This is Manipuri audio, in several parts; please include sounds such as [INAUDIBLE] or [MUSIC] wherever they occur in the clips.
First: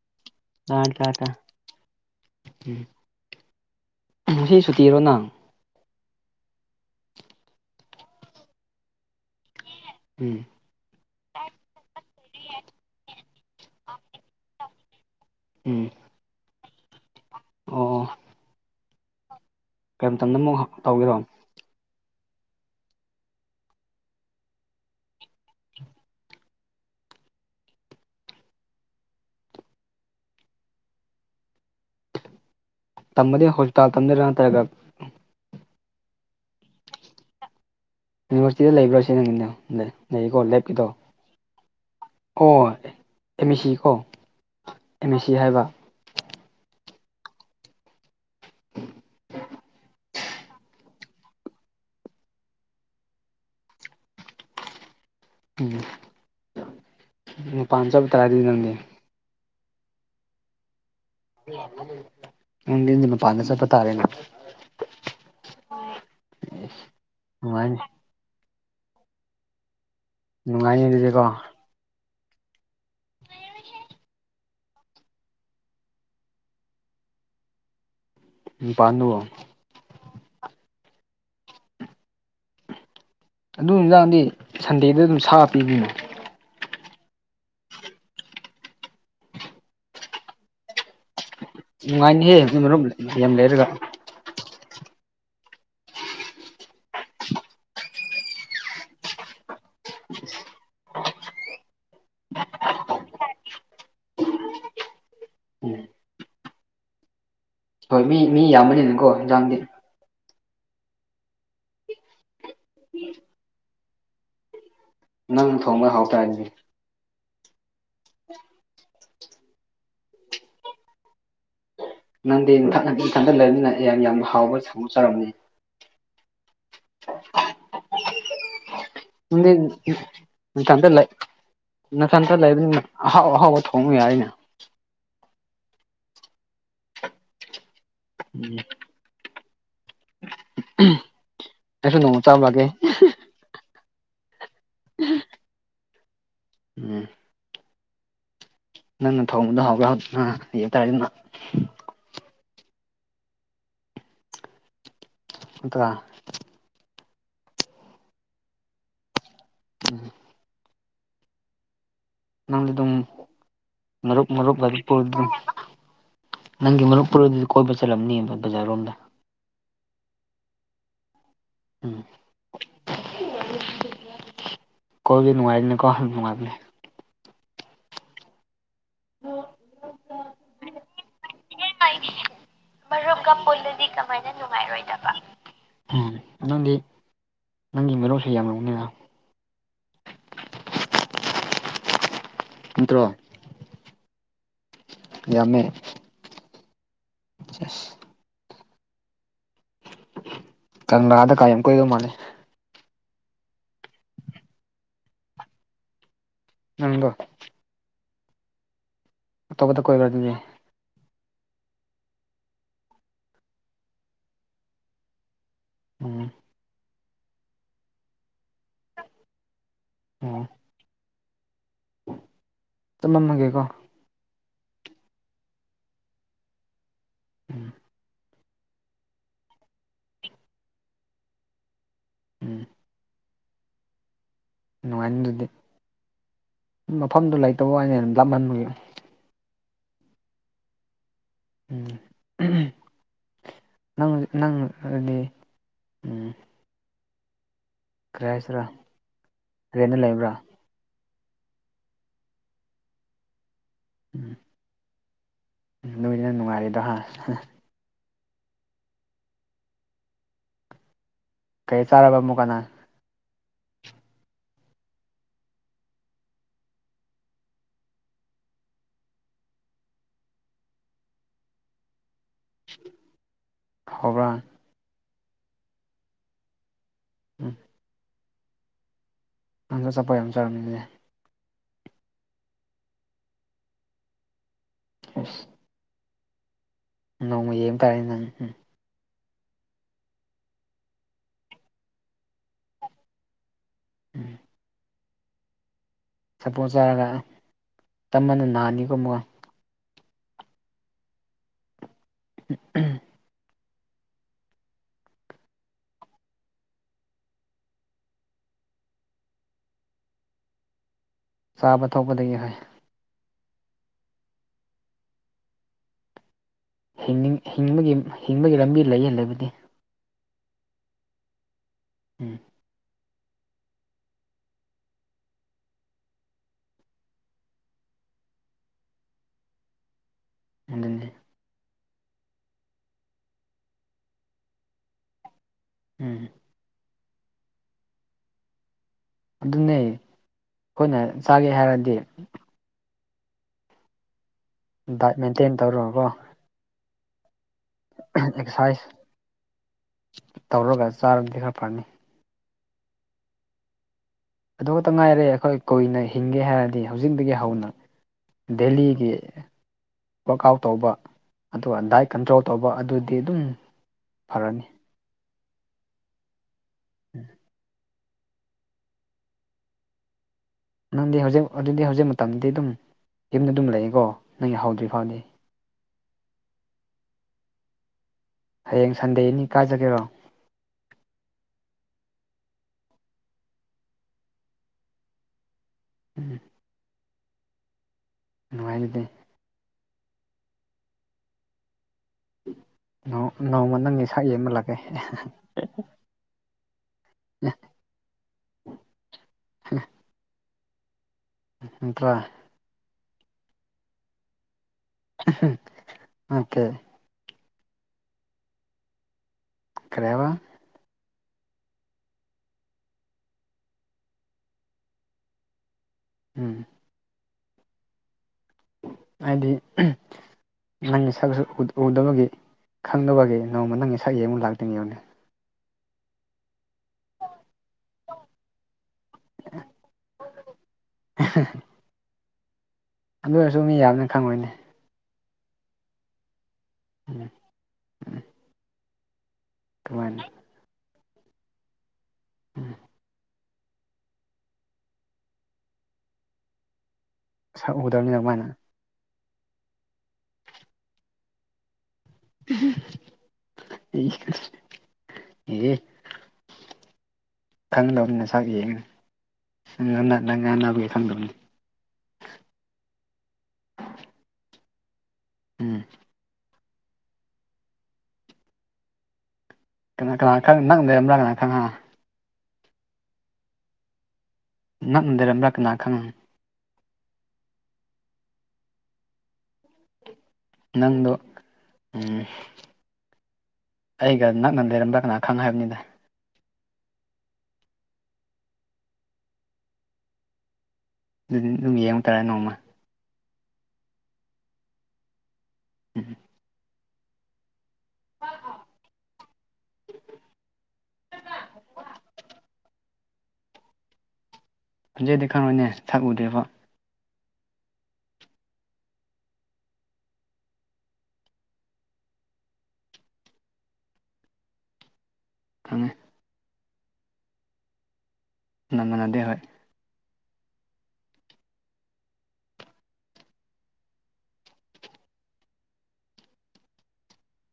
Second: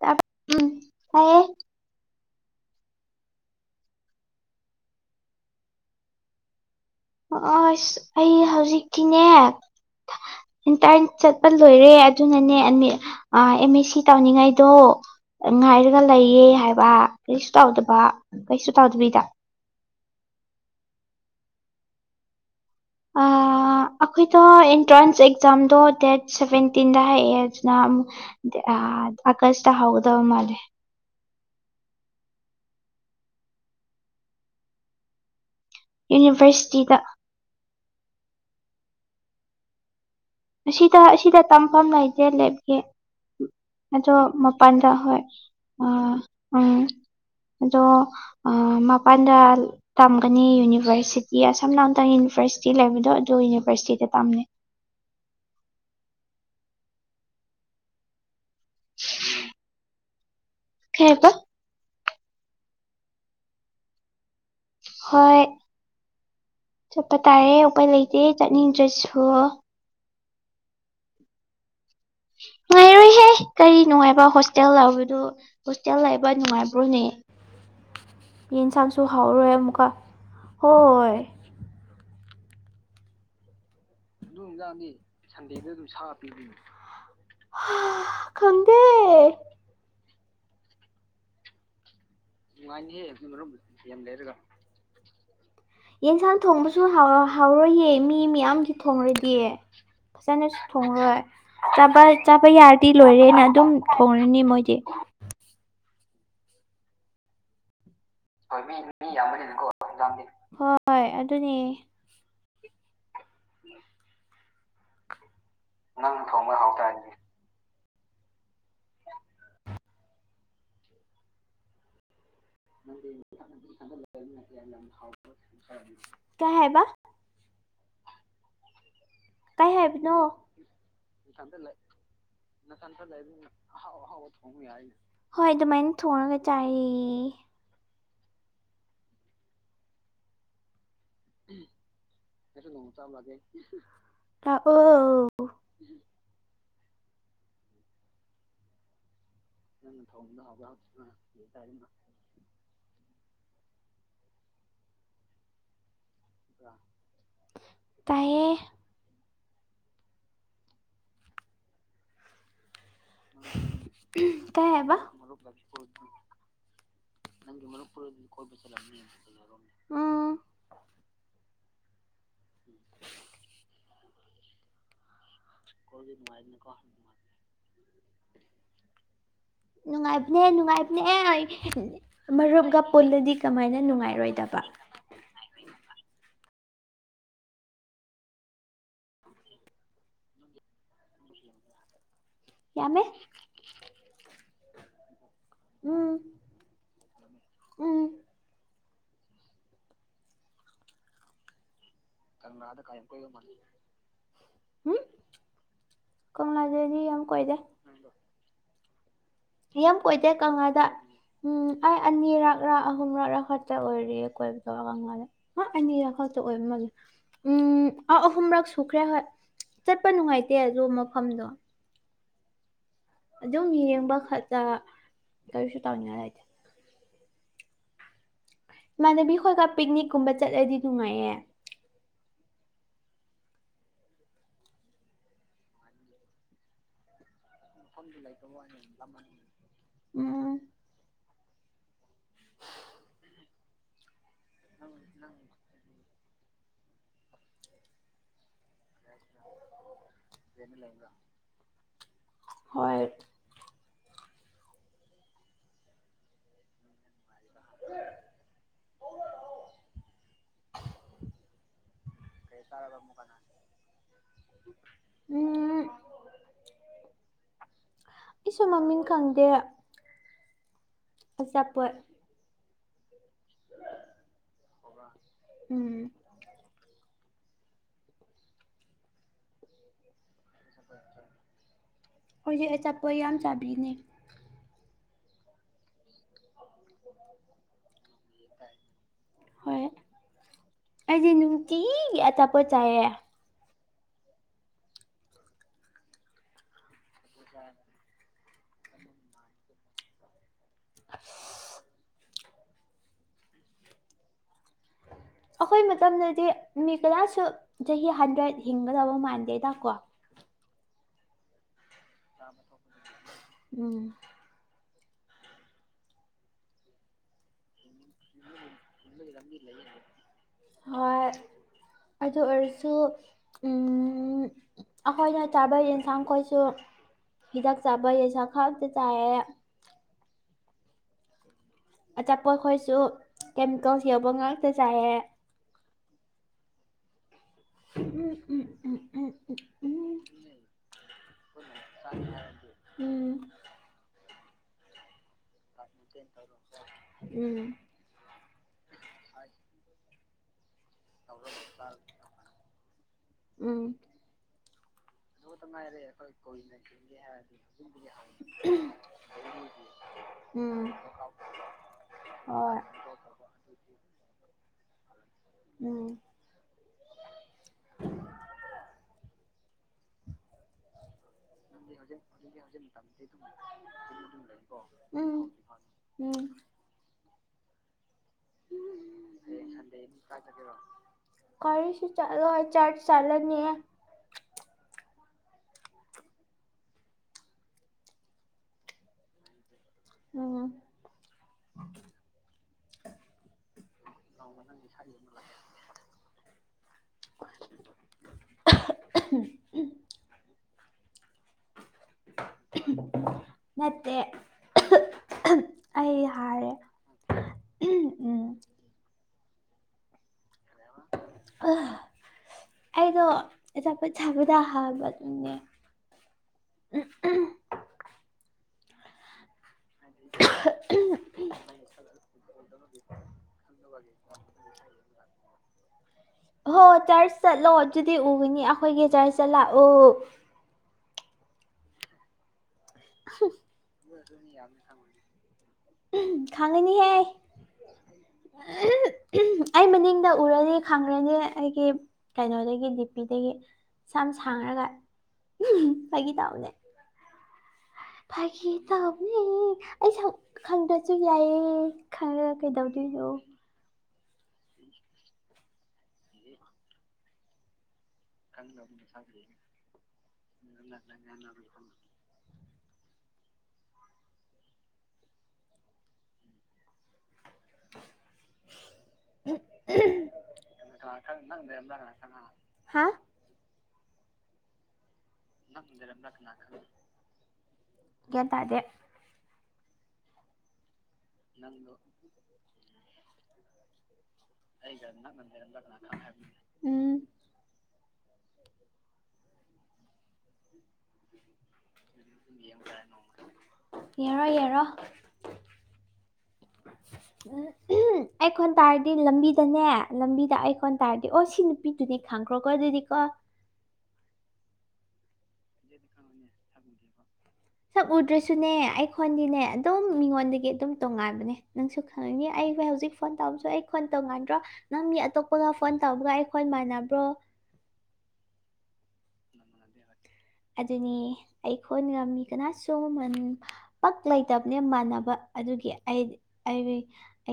ꯇꯥꯕ ꯎꯝ ꯇꯥꯏ ꯇꯥꯏ ꯇꯥꯏ ꯇꯥꯏꯌꯦ ꯎꯝ ꯉꯁꯤ ꯁꯨꯇꯤꯔꯣ ꯅꯪ ꯑꯁ ꯑꯩ ꯍꯧꯖꯤꯛꯇꯤꯅꯦ ꯎꯝ꯫ ꯏꯟꯇ꯭ꯔꯟ ꯆꯠꯄ ꯂꯣꯏꯔꯦ ꯑꯗꯨꯅꯅꯦ ꯑꯦꯝ ꯃꯦ ꯑꯥ ꯑꯦꯝ ꯃꯦ ꯁꯤ ꯇꯧꯅꯤꯡꯉꯥꯏꯗꯣ ꯎꯝ ꯉꯥꯏꯔꯒ ꯂꯩꯌꯦ ꯍꯥꯏꯕ ꯀꯔꯤꯁꯨ ꯇꯧꯗꯕ ꯑꯣ ꯑꯣ ꯀꯩꯁꯨ ꯇꯧꯗꯕꯤꯗ ꯀꯩ ꯃꯇꯝꯗꯃꯨꯛ ꯇꯧꯒꯦꯔꯣ ꯑꯥ ꯑꯩꯈꯣꯏꯗꯣ ꯑꯦꯟꯇ꯭ꯔꯥꯟꯁ ꯑꯦꯛꯖꯥꯝꯗꯣ ꯗꯦꯠ ꯁꯚꯦꯟꯇꯤꯟꯗ ꯍꯥꯏꯔꯛꯑꯦ ꯑꯗꯨꯅ ꯑꯃꯨꯛ ꯗꯦꯠ ꯑꯥ ꯑꯥꯒꯁꯇ ꯍꯧꯗꯧ ꯃꯥꯜꯂꯦ ꯇꯝꯕꯗꯤ ꯍꯣꯁꯄꯤꯇꯥꯜ ꯇꯝꯗꯨꯔꯥ ꯅꯠꯇ꯭ꯔꯥꯒ ꯌꯨꯅꯤꯚ꯭ꯔꯁꯤꯇꯤꯗ ꯌꯨꯅꯤꯚ꯭ꯔꯁꯤꯗ ꯂꯩꯕ꯭ꯔꯣ ꯁꯤꯅꯪꯒꯤꯅ ꯂꯩ ꯑꯁꯤꯗ ꯑꯁꯤꯗ ꯇꯝꯐꯝ ꯂꯩ ꯇꯦ ꯑꯣ ꯂꯦꯞꯀꯤ ꯑꯦꯝ ꯑꯦ ꯁꯤ ꯀꯣ ꯑꯗꯣ ꯃꯄꯥꯟꯗꯥ ꯑꯦꯝ ꯑꯦ ꯍꯣꯏ ꯑ ꯎꯝ [INAUDIBLE] ꯑꯗꯣ ꯑꯥ ꯃꯄꯥꯟꯗ ꯇꯝꯒꯅꯤ ꯌꯨꯅꯤꯚꯔꯁꯤꯇꯤ ꯑꯁꯣꯝ [UNINTELLIGIBLE] ꯌꯨꯅꯤꯚꯔꯁꯤꯇꯤ ꯂꯩꯕꯗꯣ ꯑꯗꯨ ꯌꯨꯅꯤꯚꯔꯁꯤꯇꯤꯗ ꯇꯝꯅꯤ ꯎꯝ ꯃꯄꯥꯥꯟ ꯆꯠꯄ ꯇꯥꯔꯦ ꯑꯗꯨꯗꯤ ꯅꯪꯗꯤ [INAUDIBLE] ꯀꯩꯕ ꯅꯪꯗꯤ ꯃꯄꯥꯟꯗ ꯆꯠꯄ ꯇꯥꯔꯦꯅ ꯍꯣꯏ ꯆꯠꯄ ꯇꯥꯔꯦ ꯅꯨꯡꯉꯥꯏꯅꯤ ꯎꯄꯥꯏ ꯂꯩꯇꯦ ꯆꯠꯅꯤꯡꯗ꯭ꯔꯁꯨ ꯅꯨꯡꯉꯥꯏꯅꯤ ꯑꯗꯨꯗꯤꯀꯣ ꯅꯨꯡꯉꯥꯏꯔꯣꯏꯍꯦ ꯀꯔꯤ ꯅꯨꯡꯉꯥꯏꯕ ꯍꯣꯁꯇꯦꯜ ꯂꯥꯛꯄꯗꯨ ꯍꯣꯁꯇꯦꯜ ꯂꯩꯕ ꯅꯨꯡꯉꯥꯏꯕ꯭ꯔꯣꯅꯦ ꯌꯦꯟꯁꯥꯡꯁꯨ ꯃꯄꯥꯟꯗꯨꯕꯨ ꯍꯥꯎꯔꯣꯢ ꯑꯃꯨꯛꯀ ꯍꯣꯏ ꯑꯗꯨ ꯅꯨꯃꯤꯗꯥꯡꯗꯤ ꯁꯟꯗꯦꯗ ꯑꯗꯨꯝ ꯁꯥ ꯄꯤꯕꯤꯔꯣ ꯍꯥ ꯈꯪꯗꯦ ꯅꯨꯉꯥꯢꯅꯤꯍꯦ ꯅꯨꯡꯉꯥꯏꯅꯤꯍꯦ ꯑꯗꯨ ꯃꯔꯨꯞ ꯌꯦꯟ ꯂꯩꯔꯒ [INAUDIBLE] ꯌꯦꯟꯁꯥꯡ ꯊꯣꯡꯕꯁꯨ ꯍꯥꯎ ꯍꯥꯎꯔꯣꯏꯌꯦ ꯃꯤ ꯃꯌꯥꯝꯒꯤ ꯊꯣꯡꯔꯗꯤ ꯆꯟꯅꯁꯨ ꯊꯣꯡꯉꯔꯣꯏ ꯆꯥꯕ ꯆꯥꯕ ꯌꯥꯔꯗꯤ ꯂꯣꯏꯔꯦꯅ ꯑꯗꯨꯝ ꯊꯣꯡꯔꯅꯤ ꯃꯣꯏꯗꯤ ꯎꯝ ꯃꯤ ꯃꯤ ꯌꯥꯝꯕꯅꯤꯅꯀꯣ ꯌꯦꯟꯖꯥꯡꯗꯤ ꯍꯣꯏ ꯑꯗꯨꯅꯦ ꯅꯪꯅ ꯊꯣꯡꯕ ꯍꯥꯎꯇꯥꯔꯦꯅꯦ [UNINTELLIGIBLE] ꯅꯪꯗꯤ ꯅꯊꯟꯅ ꯅꯊꯟꯇ ꯂꯩꯕꯅꯤꯅ [UNINTELLIGIBLE] ꯌꯥꯝꯅ ꯍꯥꯎꯕꯁꯨ ꯆꯥꯔꯝꯅꯤ ꯀꯩ ꯍꯥꯏꯕ ꯀꯩ ꯅꯪꯗꯤ ꯍꯥꯏꯕꯅꯣ ꯅꯊꯟꯗ ꯂꯩ ꯅꯊꯟꯇ ꯂꯩꯕꯅꯤꯅ ꯑꯍꯥꯎ ꯑꯍꯥꯎꯕ ꯊꯣꯡꯉꯨ ꯌꯥꯏꯅ ꯍꯣꯏ ꯗꯨꯃꯥꯏꯅ ꯊꯣꯡꯔꯒ ꯆꯥꯏꯌꯦ ꯎꯝ ꯑꯩꯁꯨ ꯅꯣꯡꯃ ꯆꯥꯕ ꯂꯥꯛꯀꯦ ꯂꯥꯛꯑꯣ ꯎꯝ ꯅꯪꯅ ꯊꯣꯡꯕꯗꯣ ꯍꯥꯎꯏ ꯍꯥꯎꯇꯦꯅ ꯑꯥ ꯌꯦꯡ ꯇꯥꯔꯦꯅꯥ [INAUDIBLE] ꯅꯠꯇ꯭ꯔꯥ ꯇꯥꯏꯌꯦ [INAUDIBLE] ꯅꯪ ꯗꯨꯝ ꯃꯔꯨꯞ ꯃꯔꯨꯞ ꯀꯩ ꯂꯛꯄꯗꯤ ꯍꯥꯏꯕ ꯑꯗꯨꯝ ꯅꯪꯒꯤ ꯃꯔꯨꯞꯄꯨꯔꯗꯗꯤ ꯀꯣꯏꯕ ꯆꯠꯂꯝꯅꯤꯌꯦ ꯕꯥ ꯕꯖꯥꯔꯔꯣꯝꯗ ꯎꯝ ꯎꯝ ꯀꯣꯏꯕꯖꯦ ꯅꯨꯡꯉꯥꯏꯗꯅꯀꯣ ꯅꯨꯡꯉꯥꯏꯕꯅꯦ ꯅꯨꯡꯉꯥꯏꯕꯅꯦ ꯅꯨꯡꯉꯥꯏꯕꯅꯦ ꯍꯣꯏ ꯃꯔꯨꯞꯒ ꯃꯔꯨꯞꯀ ꯄꯨꯜꯂꯗꯤ ꯀꯃꯥꯏꯅ ꯄꯨꯜꯂꯗꯤ ꯀꯃꯥꯏꯅ ꯅꯨꯡꯉꯥꯏꯔꯣꯏꯗꯕ ꯅꯨꯡꯉꯥꯏꯔꯣꯏꯗꯕ ꯎꯝ ꯅꯪꯗꯤ ꯅꯪꯒꯤ ꯃꯔꯨꯞꯁꯤ ꯌꯥꯝꯂꯝꯒꯅꯤꯅ ꯌꯥꯝꯃꯦ ꯅꯠꯇ꯭ꯔꯣ ꯌꯥꯝꯃꯦ ꯎꯝ ꯆꯦꯁ ꯎꯝ ꯀꯪꯂꯥꯗꯀꯥ ꯌꯥꯝ ꯀꯣꯏꯕ ꯃꯥꯜꯂꯦ ꯀꯪꯂꯥꯗꯀꯥ ꯌꯥꯝ ꯀꯣꯏꯕ ꯃꯥꯜꯂꯤ ꯀꯪꯂꯥꯗꯗꯤ ꯅꯪꯗꯣ ꯌꯥꯝ ꯀꯣꯏꯗꯦ ꯑꯇꯣꯞꯄꯗ ꯌꯥꯝ ꯀꯣꯏꯕ꯭ꯔꯥ ꯀꯣꯏꯗꯦ ꯑꯗꯨꯗꯤ ꯀꯪꯂꯥꯗ ꯎꯝ ꯑꯩ ꯑꯅꯤꯔꯛꯔꯥ ꯑꯍꯨꯝꯔꯛꯔꯥ ꯈꯛꯇ ꯑꯣꯏꯔꯤꯌꯦ ꯀꯣꯏꯕꯗꯣ ꯀꯪꯂꯥꯗ ꯍꯣꯏ ꯑꯅꯤꯔꯛ ꯎꯝ ꯈꯛꯇ ꯑꯣꯏꯕ ꯃꯥꯂꯦ ꯎꯝ ꯑꯥ ꯑꯍꯨꯝꯔꯛ ꯁꯨꯈ꯭ꯔꯦ ꯍꯣꯏ ꯆꯠꯄ ꯑꯣ ꯅꯨꯡꯉꯥꯏꯇꯦ ꯑꯗꯨ ꯃꯐꯝꯗꯣ ꯆꯠꯃꯝꯃꯒꯦꯀꯣ ꯑꯗꯨꯝ ꯌꯦꯡꯕ ꯈꯠꯇ ꯀꯔꯤꯁꯨ ꯇꯧꯅꯤꯡꯉꯥꯏ ꯂꯩꯇꯦ ꯎꯝ ꯏꯃꯥꯟꯅꯕꯤ ꯈꯣꯏꯒ ꯄꯤꯛꯅꯤꯛ ꯀꯨꯝꯕ ꯆꯠꯂꯗꯤ ꯅꯨꯡꯉꯥꯏꯌꯦ ꯎꯝ ꯅꯨꯡꯉꯥꯏꯅꯤꯗꯨꯗꯤ ꯃꯐꯝꯗꯨ ꯂꯩꯇꯕꯋꯥꯅꯦ ꯂꯥꯞꯃꯟꯕꯒꯤ ꯂꯥꯞꯃꯟꯕꯩ ꯎꯝ ꯎꯝ ꯎꯝ ꯎꯝ ꯅꯪ ꯅꯪ ꯑꯗꯤ ꯀ꯭ꯔꯤ ꯍꯥꯏꯁꯤꯔ ꯔꯦꯟꯗ ꯂꯩꯕ꯭ꯔꯥ ꯔꯦꯟꯗ ꯂꯩꯕ꯭ꯔ ꯍꯣꯏ ꯎꯝ ꯅꯣꯏꯅ ꯅꯨꯡꯉꯥꯏꯔꯤꯗꯣ ꯍꯥꯥ ꯀꯩ ꯆꯥꯔꯕ ꯃꯨꯛꯀ ꯅꯪ ꯆꯥꯔꯕ ꯃꯨꯛꯀ ꯅꯪ ꯎꯝ ꯑꯩꯁꯨ ꯃꯃꯤꯡ ꯈꯪꯗꯦ ꯑꯆꯥꯄꯣꯠ ꯍꯥꯎꯕ꯭ꯔꯥ ꯑꯁ ꯎꯝ [UNINTELLIGIBLE] ꯅꯪꯖꯨ ꯑꯆꯥꯄꯣꯠ ꯌꯥꯝ ꯆꯥꯕ ꯃꯤꯅꯤꯅꯦ ꯍꯣꯢꯗꯤ ꯑꯆꯥꯄꯣꯠ ꯌꯥꯝ ꯆꯥꯕꯤꯅꯦ ꯑꯁ ꯅꯣꯡꯃ ꯌꯦꯡꯕ ꯇꯥꯔꯦ ꯅꯪ ꯎꯪ ꯍꯣꯏ ꯑꯩꯗꯤ ꯅꯨꯡꯇꯤꯒꯤ ꯑꯆꯥꯄꯣꯠ ꯆꯥꯏꯌꯦ ꯎꯝ ꯁꯥꯄꯣꯠ ꯆꯥꯔꯒ ꯁꯤꯠꯂꯥꯏꯝ ꯆꯃꯟꯅ ꯅꯥꯅꯤꯀꯣ ꯃꯨꯛ ꯑꯁ [UNINTELLIGIBLE] ꯑꯈꯣꯏ ꯃꯇꯝꯗꯗꯤ ꯃꯤ ꯀꯅꯥꯁꯨ ꯆꯍꯤ ꯍꯟꯗ꯭ꯔꯦꯠ ꯍꯤꯡꯒꯗꯕ ꯃꯥꯟꯗꯦꯗꯀꯣ ꯆꯥꯕ ꯊꯣꯛꯄꯗꯒꯤ ꯍꯣꯏ ꯎꯝ ꯍꯤꯡꯅꯤꯡ ꯍꯤꯡꯕꯒꯤ ꯍꯤꯡꯕꯒꯤ ꯂꯝꯕꯤ ꯂꯩꯌꯦ ꯍꯤꯡꯕꯒꯤ ꯂꯩꯕꯗꯤ ꯂꯝꯕꯤ ꯂꯩꯌꯦ ꯍꯣꯏ ꯎꯝ ꯑꯗꯨ ꯑꯣꯏꯔꯁꯨ ꯎꯝ ꯑꯈꯣꯏꯅ ꯆꯥꯕ ꯌꯦꯟꯁꯥꯡꯈꯣꯏꯁꯨ ꯍꯤꯗꯛ ꯆꯥꯕ ꯌꯦꯟꯁꯥꯡꯈꯛꯇ ꯆꯥꯏꯌꯦ ꯑꯗꯨꯗꯤ ꯑꯆꯥꯄꯣꯠ ꯈꯣꯏꯁꯨ ꯀꯦꯃꯤꯀꯜ꯭ꯁ ꯌꯥꯎꯕ ꯉꯥꯛꯇ ꯆꯥꯏꯌꯦ ꯎꯝ ꯎꯝ ꯎꯝ ꯎꯝ ꯑꯗꯨꯅꯦ ꯈꯣꯏꯅ ꯆꯥꯒꯦ ꯍꯥꯏꯔꯗꯤ ꯎꯝ ꯗꯥꯢꯠ ꯃꯦꯟꯇꯦꯟ ꯇꯧꯔꯒꯀꯣ ꯎꯝ ꯑꯦꯛꯁꯥꯏꯖ ꯇꯧꯔꯒ ꯆꯥꯔꯕꯗꯤ ꯈꯔ ꯐꯅꯤ ꯎꯝ ꯑꯗꯨ ꯈꯛꯇ ꯉꯥꯏꯔꯦ ꯑꯈꯣꯏ ꯀꯨꯏꯅ ꯍꯤꯡꯒꯦ ꯍꯥꯏꯔꯗꯤ ꯍꯧꯖꯤꯛꯗꯒꯤ ꯍꯧꯅ ꯗꯦꯂꯤꯒꯤ ꯋꯥꯀꯥꯎꯠ ꯎꯝ ꯇꯧꯕ ꯑꯗꯨꯒ ꯗꯥꯏꯠ ꯀꯟꯇ꯭ꯔꯣꯜ ꯇꯧꯕ ꯍꯣꯏ ꯑꯗꯨ ꯗꯤ ꯗꯨꯝ ꯐꯔꯅꯤ ꯎꯝ [INAUDIBLE] ꯅꯪꯗꯤ ꯍꯧꯖꯤꯛ ꯑꯗꯨꯗꯤ ꯍꯧꯖꯤꯛ ꯃꯇꯝꯗꯤ ꯑꯗꯨꯝ ꯌꯨꯝꯗ ꯑꯗꯨꯝ ꯂꯩꯌꯦꯀꯣ ꯅꯪꯒꯤ ꯍꯧꯗ꯭ꯔꯤ ꯐꯥꯎꯗꯤ ꯎꯝ ꯎꯝ ꯍꯌꯦꯡ ꯁꯟꯗꯦꯅꯤ ꯀꯥꯏ ꯆꯠꯀꯦꯔꯣ ꯀꯔꯤꯁꯨ ꯆꯠꯂꯣꯏ ꯆꯔꯆ ꯆꯠꯂꯅꯤ [INAUDIBLE] ꯅꯨꯡꯉꯥꯏꯅꯤꯗꯦ [UNINTELLIGIBLE] ꯅꯣꯡ ꯅꯣꯡꯃ ꯅꯪꯒꯤ ꯁꯛ ꯌꯦꯡꯕ ꯂꯥꯛꯀꯦ ꯑꯦ ꯍꯦ ꯍꯦꯍꯦ [UNINTELLIGIBLE] ꯅꯠꯇ꯭ꯔꯥ ꯅꯠꯇꯦ ꯎꯝ ꯍꯝ ꯅꯠꯇꯦ ꯎꯝ ꯎꯝ ꯀꯔꯤ ꯍꯥꯢꯕ ꯑꯥ ꯑꯩꯗꯣ ꯑꯆꯥꯄꯣꯠ ꯆꯥꯕꯗ ꯍꯥꯕꯅꯦ ꯎꯝ [UNINTELLIGIBLE] ꯍꯥꯏꯗꯤ ꯅꯪꯒꯤ ꯁꯛꯁꯨ ꯎꯗ ꯎꯗꯕꯒꯤ ꯈꯪꯗꯕꯒꯤ ꯅꯣꯡꯃ ꯅꯪꯒꯤ ꯁꯛ ꯌꯦꯡꯕ ꯂꯥꯛꯇꯨꯅꯦꯃꯤ ꯍꯣ ꯆꯔꯆ ꯆꯠꯂꯣ ꯑꯗꯨꯗꯤ ꯎꯒꯅꯤ ꯑꯩꯈꯣꯏꯒꯤ ꯆꯔꯆꯇ ꯂꯥꯛꯑꯣ ꯑꯍꯦ ꯑꯗꯨ ꯑꯣꯏꯔꯁꯨ ꯃꯤ ꯌꯥꯝꯅ ꯈꯪꯉꯣꯏꯅꯤ ꯈꯪꯉꯥꯅꯤ [INAUDIBLE] ꯑꯩ ꯀꯃꯥꯏꯅ ꯃꯅꯤꯡꯗ ꯎꯔꯗꯤ ꯈꯪꯔꯅꯤ ꯑꯩꯒꯤ ꯎꯝ ꯀꯩꯅꯣꯗꯒꯤ ꯗꯤꯄꯤꯗꯒꯤ ꯁꯝ ꯁꯥꯡꯔꯒ ꯎꯝ ꯐꯒꯤ ꯇꯧꯕꯅꯦ ꯁꯛꯎꯗꯕꯅꯤꯅ ꯐꯒꯤ ꯇꯧꯕꯅꯦ ꯑꯩ ꯁꯛ ꯈꯪꯗ꯭ꯔꯖꯨ ꯌꯥꯏꯌꯦ ꯈꯪꯉ ꯀꯩꯗꯧꯗꯣꯏꯅꯣ [UNINTELLIGIBLE] ꯅꯪ ꯉꯥꯡꯅꯕꯒꯤ ꯈꯪꯗꯕꯅꯤ [UNINTELLIGIBLE] ꯎꯝ [INAUDIBLE] ꯀꯅꯥ ꯀꯅꯥ ꯈꯪ ꯅꯪ ꯂꯩꯔꯝꯕ꯭ꯔꯥ ꯀꯅꯥ ꯈꯪ [UNINTELLIGIBLE] [UNINTELLIGIBLE] ꯍꯥ [UNINTELLIGIBLE] [UNINTELLIGIBLE] ꯒ꯭ꯌꯥꯟ ꯇꯥꯗꯦ ꯅꯪꯗꯣ ꯅꯪꯗꯣ ꯎꯝ ꯑꯩꯒ ꯅꯛꯅ ꯂꯩꯔꯝꯕ ꯀꯅꯥ ꯈꯪ ꯍꯥꯏꯕꯅꯤꯗ ꯎꯝ ꯑꯗꯨꯗꯤ ꯑꯗꯨꯝ ꯌꯦꯡꯕ ꯇꯥꯔꯦ ꯅꯣꯡꯃ ꯌꯦꯔꯣ ꯌꯦꯔꯣ ꯎꯝ [UNINTELLIGIBLE] [UNINTELLIGIBLE] ꯑꯩꯈꯣꯟ ꯇꯥꯔꯗꯤ ꯂꯝꯕꯤꯗꯅꯦ ꯂꯝꯕꯤꯗ ꯑꯩ ꯈꯣꯟ ꯇꯥꯔꯗꯤ ꯑꯣ ꯁꯤ ꯅꯨꯄꯤꯗꯨꯅꯤ ꯈꯪꯈ꯭ꯔꯣꯀꯣ ꯑꯗꯨꯗꯤꯀꯣ ꯑꯗꯨꯗꯤ ꯈꯪꯔꯣꯏꯅꯦ ꯁꯛ ꯎꯗꯦꯕ ꯁꯛ ꯎꯗ꯭ꯔꯁꯨꯅꯦ ꯑꯩ ꯈꯣꯟꯗꯤꯅꯦ ꯑꯗꯨꯝ ꯃꯤꯉꯣꯟꯗꯒꯤ ꯑꯗꯨꯝ ꯇꯣꯡꯉꯥꯟꯕꯅꯦ ꯅꯪꯁꯨ ꯈꯪꯅꯤ ꯑꯩ ꯍꯧꯖꯤꯛ ꯐꯣꯟ ꯇꯧꯕꯁꯨ ꯑꯩꯈꯣꯟ ꯇꯧꯉꯥꯟꯗ꯭ꯔꯣ ꯅꯪꯒꯤ ꯑꯇꯣꯞꯄꯒ ꯈꯪꯉꯦ ꯐꯣꯟ ꯇꯧꯕꯒ ꯑꯩ ꯈꯣꯟ ꯃꯥꯟꯅꯕ꯭ꯔꯣ ꯅꯃꯥꯟꯅꯗꯦ ꯍꯣꯏ ꯑꯗꯨꯅꯤ ꯑꯩꯈꯣꯟꯒ ꯃꯤ ꯀꯅꯥꯁꯨ ꯃꯟ ꯄꯥꯛ ꯂꯩꯇꯝꯅꯦ ꯃꯥꯟꯅꯕ ꯑꯗꯨꯒꯤ ꯑꯩ ꯑꯩꯒꯤ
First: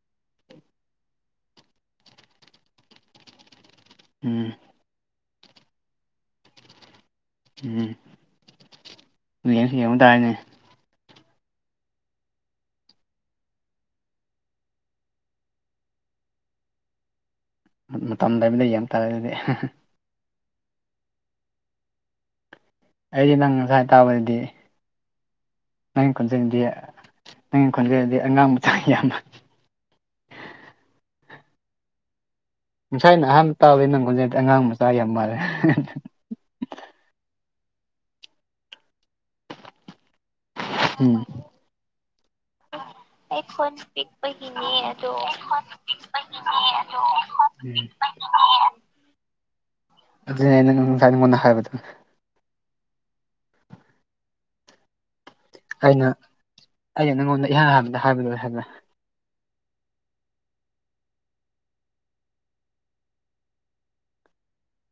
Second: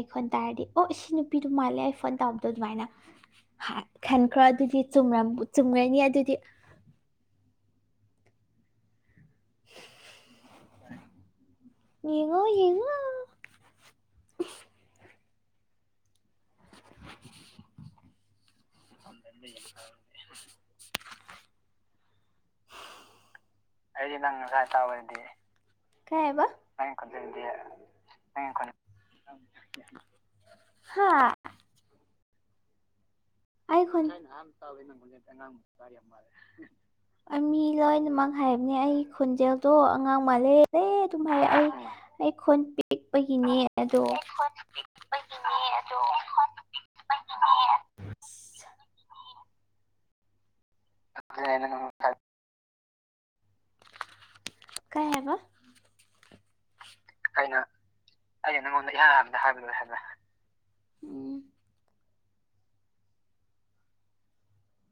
ꯑꯩꯈꯣꯟ ꯇꯥꯔꯗꯤ ꯑꯣ ꯑꯁꯤ ꯅꯨꯄꯤꯗꯨ ꯃꯥꯜꯂꯦ ꯐꯣꯟ ꯇꯥꯎꯕꯗꯣ ꯑꯗꯨꯃꯥꯏꯅ ꯈꯪꯈ꯭ꯔꯣ ꯎꯝ ꯑꯗꯨꯗꯤ ꯆꯨꯝꯔꯝ ꯆꯨꯝꯔꯅꯤ ꯑꯗꯨꯗꯤ ꯎꯝ ꯌꯦꯡ ꯌꯦꯡꯕ ꯇꯥꯏꯅꯦ ꯌꯦꯡꯉꯣ ꯌꯦꯡꯉꯣ ꯃꯇꯝ ꯂꯩꯕꯗ ꯌꯦꯡꯕ ꯇꯥꯔꯦꯅꯦ [UNINTELLIGIBLE] ꯑꯩꯗꯤ ꯅꯪ ꯉꯁꯥꯏ ꯇꯕꯗꯤ ꯇꯥꯕꯗꯤ ꯅꯪ ꯈꯣꯟꯖꯦꯟꯗꯤ ꯅꯪꯒꯤ ꯈꯣꯟꯖꯦꯟꯗꯤ ꯑꯉꯥꯡ ꯃꯆꯥꯒꯤ ꯌꯥꯝ ꯃꯥꯜꯂꯦ ꯍꯥꯥ ꯉꯁꯥꯏꯅ ꯑꯍꯥꯟꯕ ꯑꯩ ꯇꯥꯕꯗꯤ ꯅꯪ ꯈꯨꯟ ꯈꯣꯟꯖꯦꯟꯗꯤ ꯑꯉꯥꯡ ꯃꯆꯥꯒꯤ ꯌꯥꯝ ꯃꯥꯜꯂꯦ ꯑ ꯃꯤ ꯂꯣꯏꯅꯃꯛ ꯍꯥꯏꯕꯅꯦ ꯑꯩ ꯈꯣꯟꯖꯦꯜꯗꯣ ꯑꯉꯥꯡ ꯃꯥꯜꯂꯦ ꯂꯦ ꯑꯗꯨꯝ ꯎꯝ ꯍꯥꯏ ꯑꯩ ꯑꯩ ꯈꯣꯟ ꯑꯩ ꯄꯤꯛꯄꯒꯤꯅꯦ ꯈꯣꯟ ꯑꯗꯣ ꯈꯪ ꯄꯤꯛꯄꯒꯤꯅꯦ [UNINTELLIGIBLE] ꯑꯗꯨꯅꯦ ꯑꯩꯅ ꯅꯪ ꯉꯁꯥꯏ ꯅꯉꯣꯟꯗ ꯍꯥꯏꯕꯗꯣ ꯀꯩ ꯍꯥꯏꯕ ꯑꯩꯅ ꯑꯩꯅ ꯅꯪꯉꯣꯟꯗ ꯏꯍꯥꯟ ꯍꯥꯟꯕꯗ ꯍꯥꯏꯕꯗꯨꯅꯦ ꯍꯥꯏꯕ ꯢꯍꯥꯟ ꯍꯥꯟꯕꯗ ꯍꯥꯢꯕꯗꯨꯄꯦ ꯍꯥꯢꯕ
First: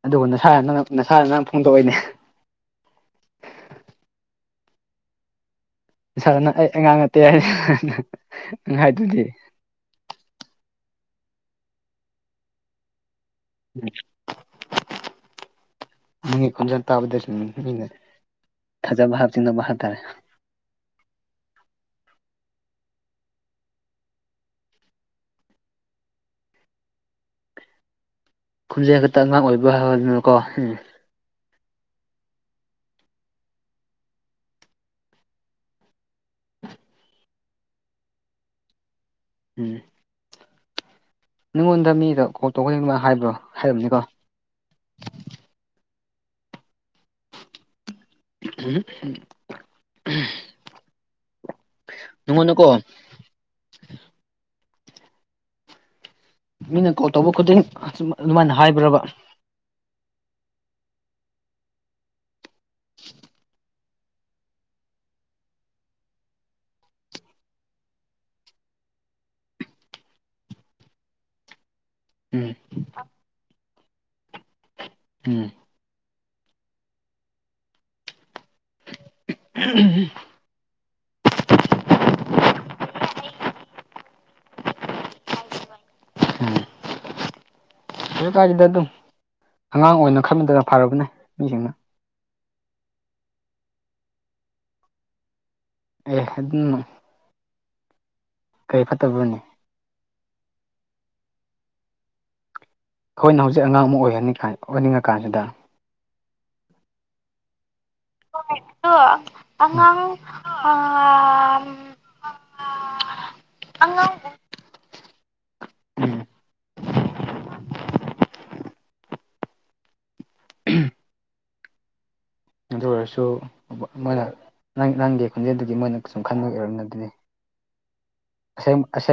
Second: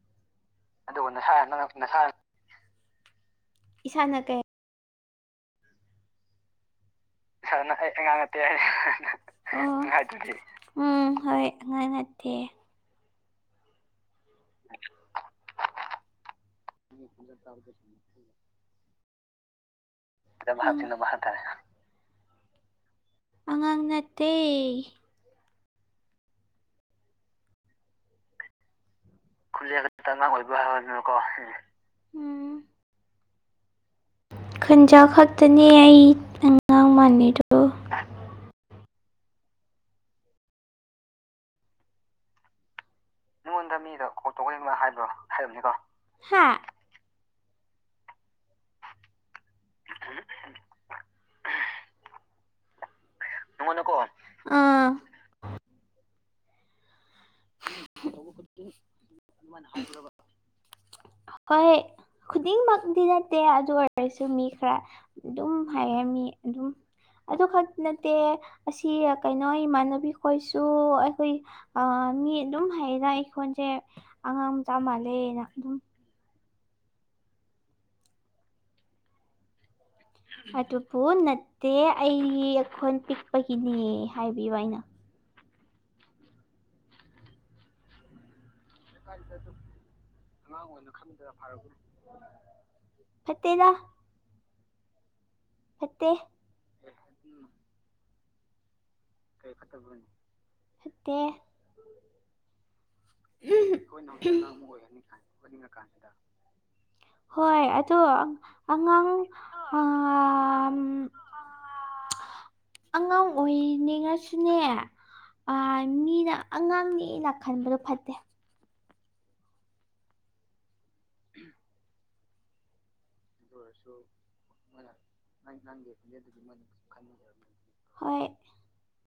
ꯑꯗꯨꯒ ꯅꯁꯥꯅ ꯅꯪꯅ ꯅꯁꯥꯅ ꯅꯪꯅ ꯐꯣꯡꯗꯣꯛꯏꯅꯦ ꯏꯁꯥꯅ ꯀꯩ ꯏꯁꯥꯅ ꯅꯪ ꯑꯩ ꯑꯉꯥꯡ ꯅꯠꯇꯦ ꯅꯪ ꯍꯥꯏ ꯍꯥꯏꯗꯨꯗꯤ ꯑꯣ ꯎꯝ ꯍꯣꯏ ꯑꯉꯥꯡ ꯅꯠꯇꯦ ꯎꯝ ꯅꯪꯒꯤ ꯈꯣꯟꯖꯦꯟ ꯇꯥꯕꯗꯁꯨ ꯃꯤꯅ ꯐꯖꯕ ꯍꯥꯞꯆꯤꯟꯗꯧꯕ ꯍꯥꯞ ꯇꯔꯦ ꯑꯗꯨꯕꯨ ꯍꯥꯞꯆꯤꯟꯗꯧꯕ ꯍꯥꯞꯇꯥꯔꯦ ꯑꯉꯥꯡ ꯅꯠꯇꯦ ꯈꯣꯟꯖꯦꯜ ꯈꯛꯇ ꯑꯉꯥꯡ ꯑꯣꯏꯕ ꯍꯥꯏꯕꯗꯨꯅꯦꯀꯣ ꯎꯝ ꯀꯣ ꯎꯝ ꯈꯣꯟꯖꯦꯜ ꯈꯛꯇꯅꯦ ꯑꯩ ꯑꯉꯥꯡ ꯃꯥꯟꯅꯤꯗꯣ ꯎꯝ ꯅꯉꯣꯟꯗ ꯃꯤꯗ ꯀꯣꯜ ꯇꯧꯕꯒꯤ ꯑꯩꯉꯣꯟꯗ ꯍꯥꯏꯕ꯭ꯔꯣ ꯅꯉꯣꯟꯗ ꯍꯥꯏꯔꯝꯅꯤꯀꯣ ꯃꯤꯗ ꯀꯣꯜꯇꯧꯕꯩ ꯑꯉꯣꯟꯗ ꯍꯥꯏꯕ꯭ꯔꯣ ꯍꯥꯏꯔꯝꯅꯤꯀꯣ ꯍꯥ [UNINTELLIGIBLE] ꯅꯉꯣꯟꯗꯀꯣ ꯅꯉꯣꯟꯗꯀꯣ ꯑ ꯃꯤꯅ ꯀꯣꯜ ꯇꯧꯕ ꯈꯨꯗꯤꯡ ꯑꯁꯨꯝ ꯑꯗꯨꯃꯥꯏꯅ ꯍꯥꯏꯕ꯭ꯔꯕ ꯍꯣꯏ ꯈꯨꯨꯗꯤꯡꯃꯛꯇꯤ ꯅꯠꯇꯦ ꯑꯗꯨ ꯑꯣꯏꯔꯁꯨ ꯑꯣꯏꯔꯁꯨ ꯃꯤ ꯈꯔ ꯑꯗꯨꯝ ꯍꯥꯏꯔꯝ ꯃꯤ ꯑꯗꯨꯝ ꯑꯗꯨ ꯈꯛꯇ ꯅꯠꯇꯦ ꯑꯁꯤ ꯀꯩꯅꯣ ꯏꯃꯥꯟꯅꯕꯤ ꯈꯣꯏꯁꯨ ꯑꯩꯈꯣꯏ ꯑ ꯃꯤ ꯎꯝ ꯑꯗꯨꯝ ꯍꯩꯌꯦꯗ ꯑꯩꯈꯣꯟꯖꯦ ꯑꯉꯥꯡ ꯃꯆꯥ ꯃꯥꯟꯂꯦꯅ ꯎꯝ ꯑꯗꯨꯝ [UNINTELLIGIBLE] ꯑꯗꯨꯕꯨ ꯅꯠꯇꯦ ꯑꯩ ꯑꯈꯣꯟ ꯄꯤꯛꯄꯒꯤꯅꯦ ꯍꯥꯏꯕꯤꯕ ꯑꯩꯅ [UNINTELLIGIBLE] ꯑꯗꯨꯝ ꯑꯉꯥꯡ ꯑꯣꯏꯅ ꯈꯟꯕꯗꯨ ꯌꯥꯝ ꯐꯔꯕꯅꯦ ꯃꯤꯁꯤꯡꯅ ꯐꯠꯇꯦꯗ ꯐꯠꯇꯦ ꯑꯦ ꯑꯗꯨꯝ ꯀꯔꯤ ꯐꯠꯇꯕ꯭ꯔꯅꯦ ꯐꯠꯇꯦ ꯑꯩꯈꯣꯏꯅ ꯍꯧꯖꯤꯛ ꯑꯉꯥꯡ ꯑꯃꯨꯛ ꯑꯣꯏꯍꯟꯅꯤꯡ ꯑꯣꯏꯅꯤꯡꯉꯀꯥꯟꯁꯤꯗ ꯍꯣꯏ ꯑ ꯑꯗꯣ ꯑꯗꯣ ꯑꯉꯥꯡ ꯑꯥ ꯑꯉꯥꯡ ꯑꯝ ꯑꯥ ꯑꯉꯥꯡ ꯑꯉꯥꯡ ꯑꯣꯏꯅꯤꯡꯉꯁꯨ ꯑꯗꯨꯅꯦ ꯑꯥ ꯎꯝ ꯃꯤꯅ ꯑꯉꯥꯡꯅꯦꯅ ꯈꯟꯕꯗꯣ ꯐꯠꯇꯦ ꯎꯝ ꯑꯗꯨ ꯑꯣꯏꯔꯁꯨ ꯃꯣꯏ ꯃꯣꯏꯅ ꯅꯪ ꯅꯪꯒꯤ ꯈꯣꯟꯖꯦꯜꯗꯨꯒꯤ ꯃꯣꯏꯅ ꯁꯨꯝ ꯈꯟꯕꯒꯤ ꯑꯣꯏꯔꯝꯅꯦ ꯑꯗꯨꯗꯤ ꯍꯣꯏ ꯑꯁꯦꯝ ꯑꯁꯦꯝ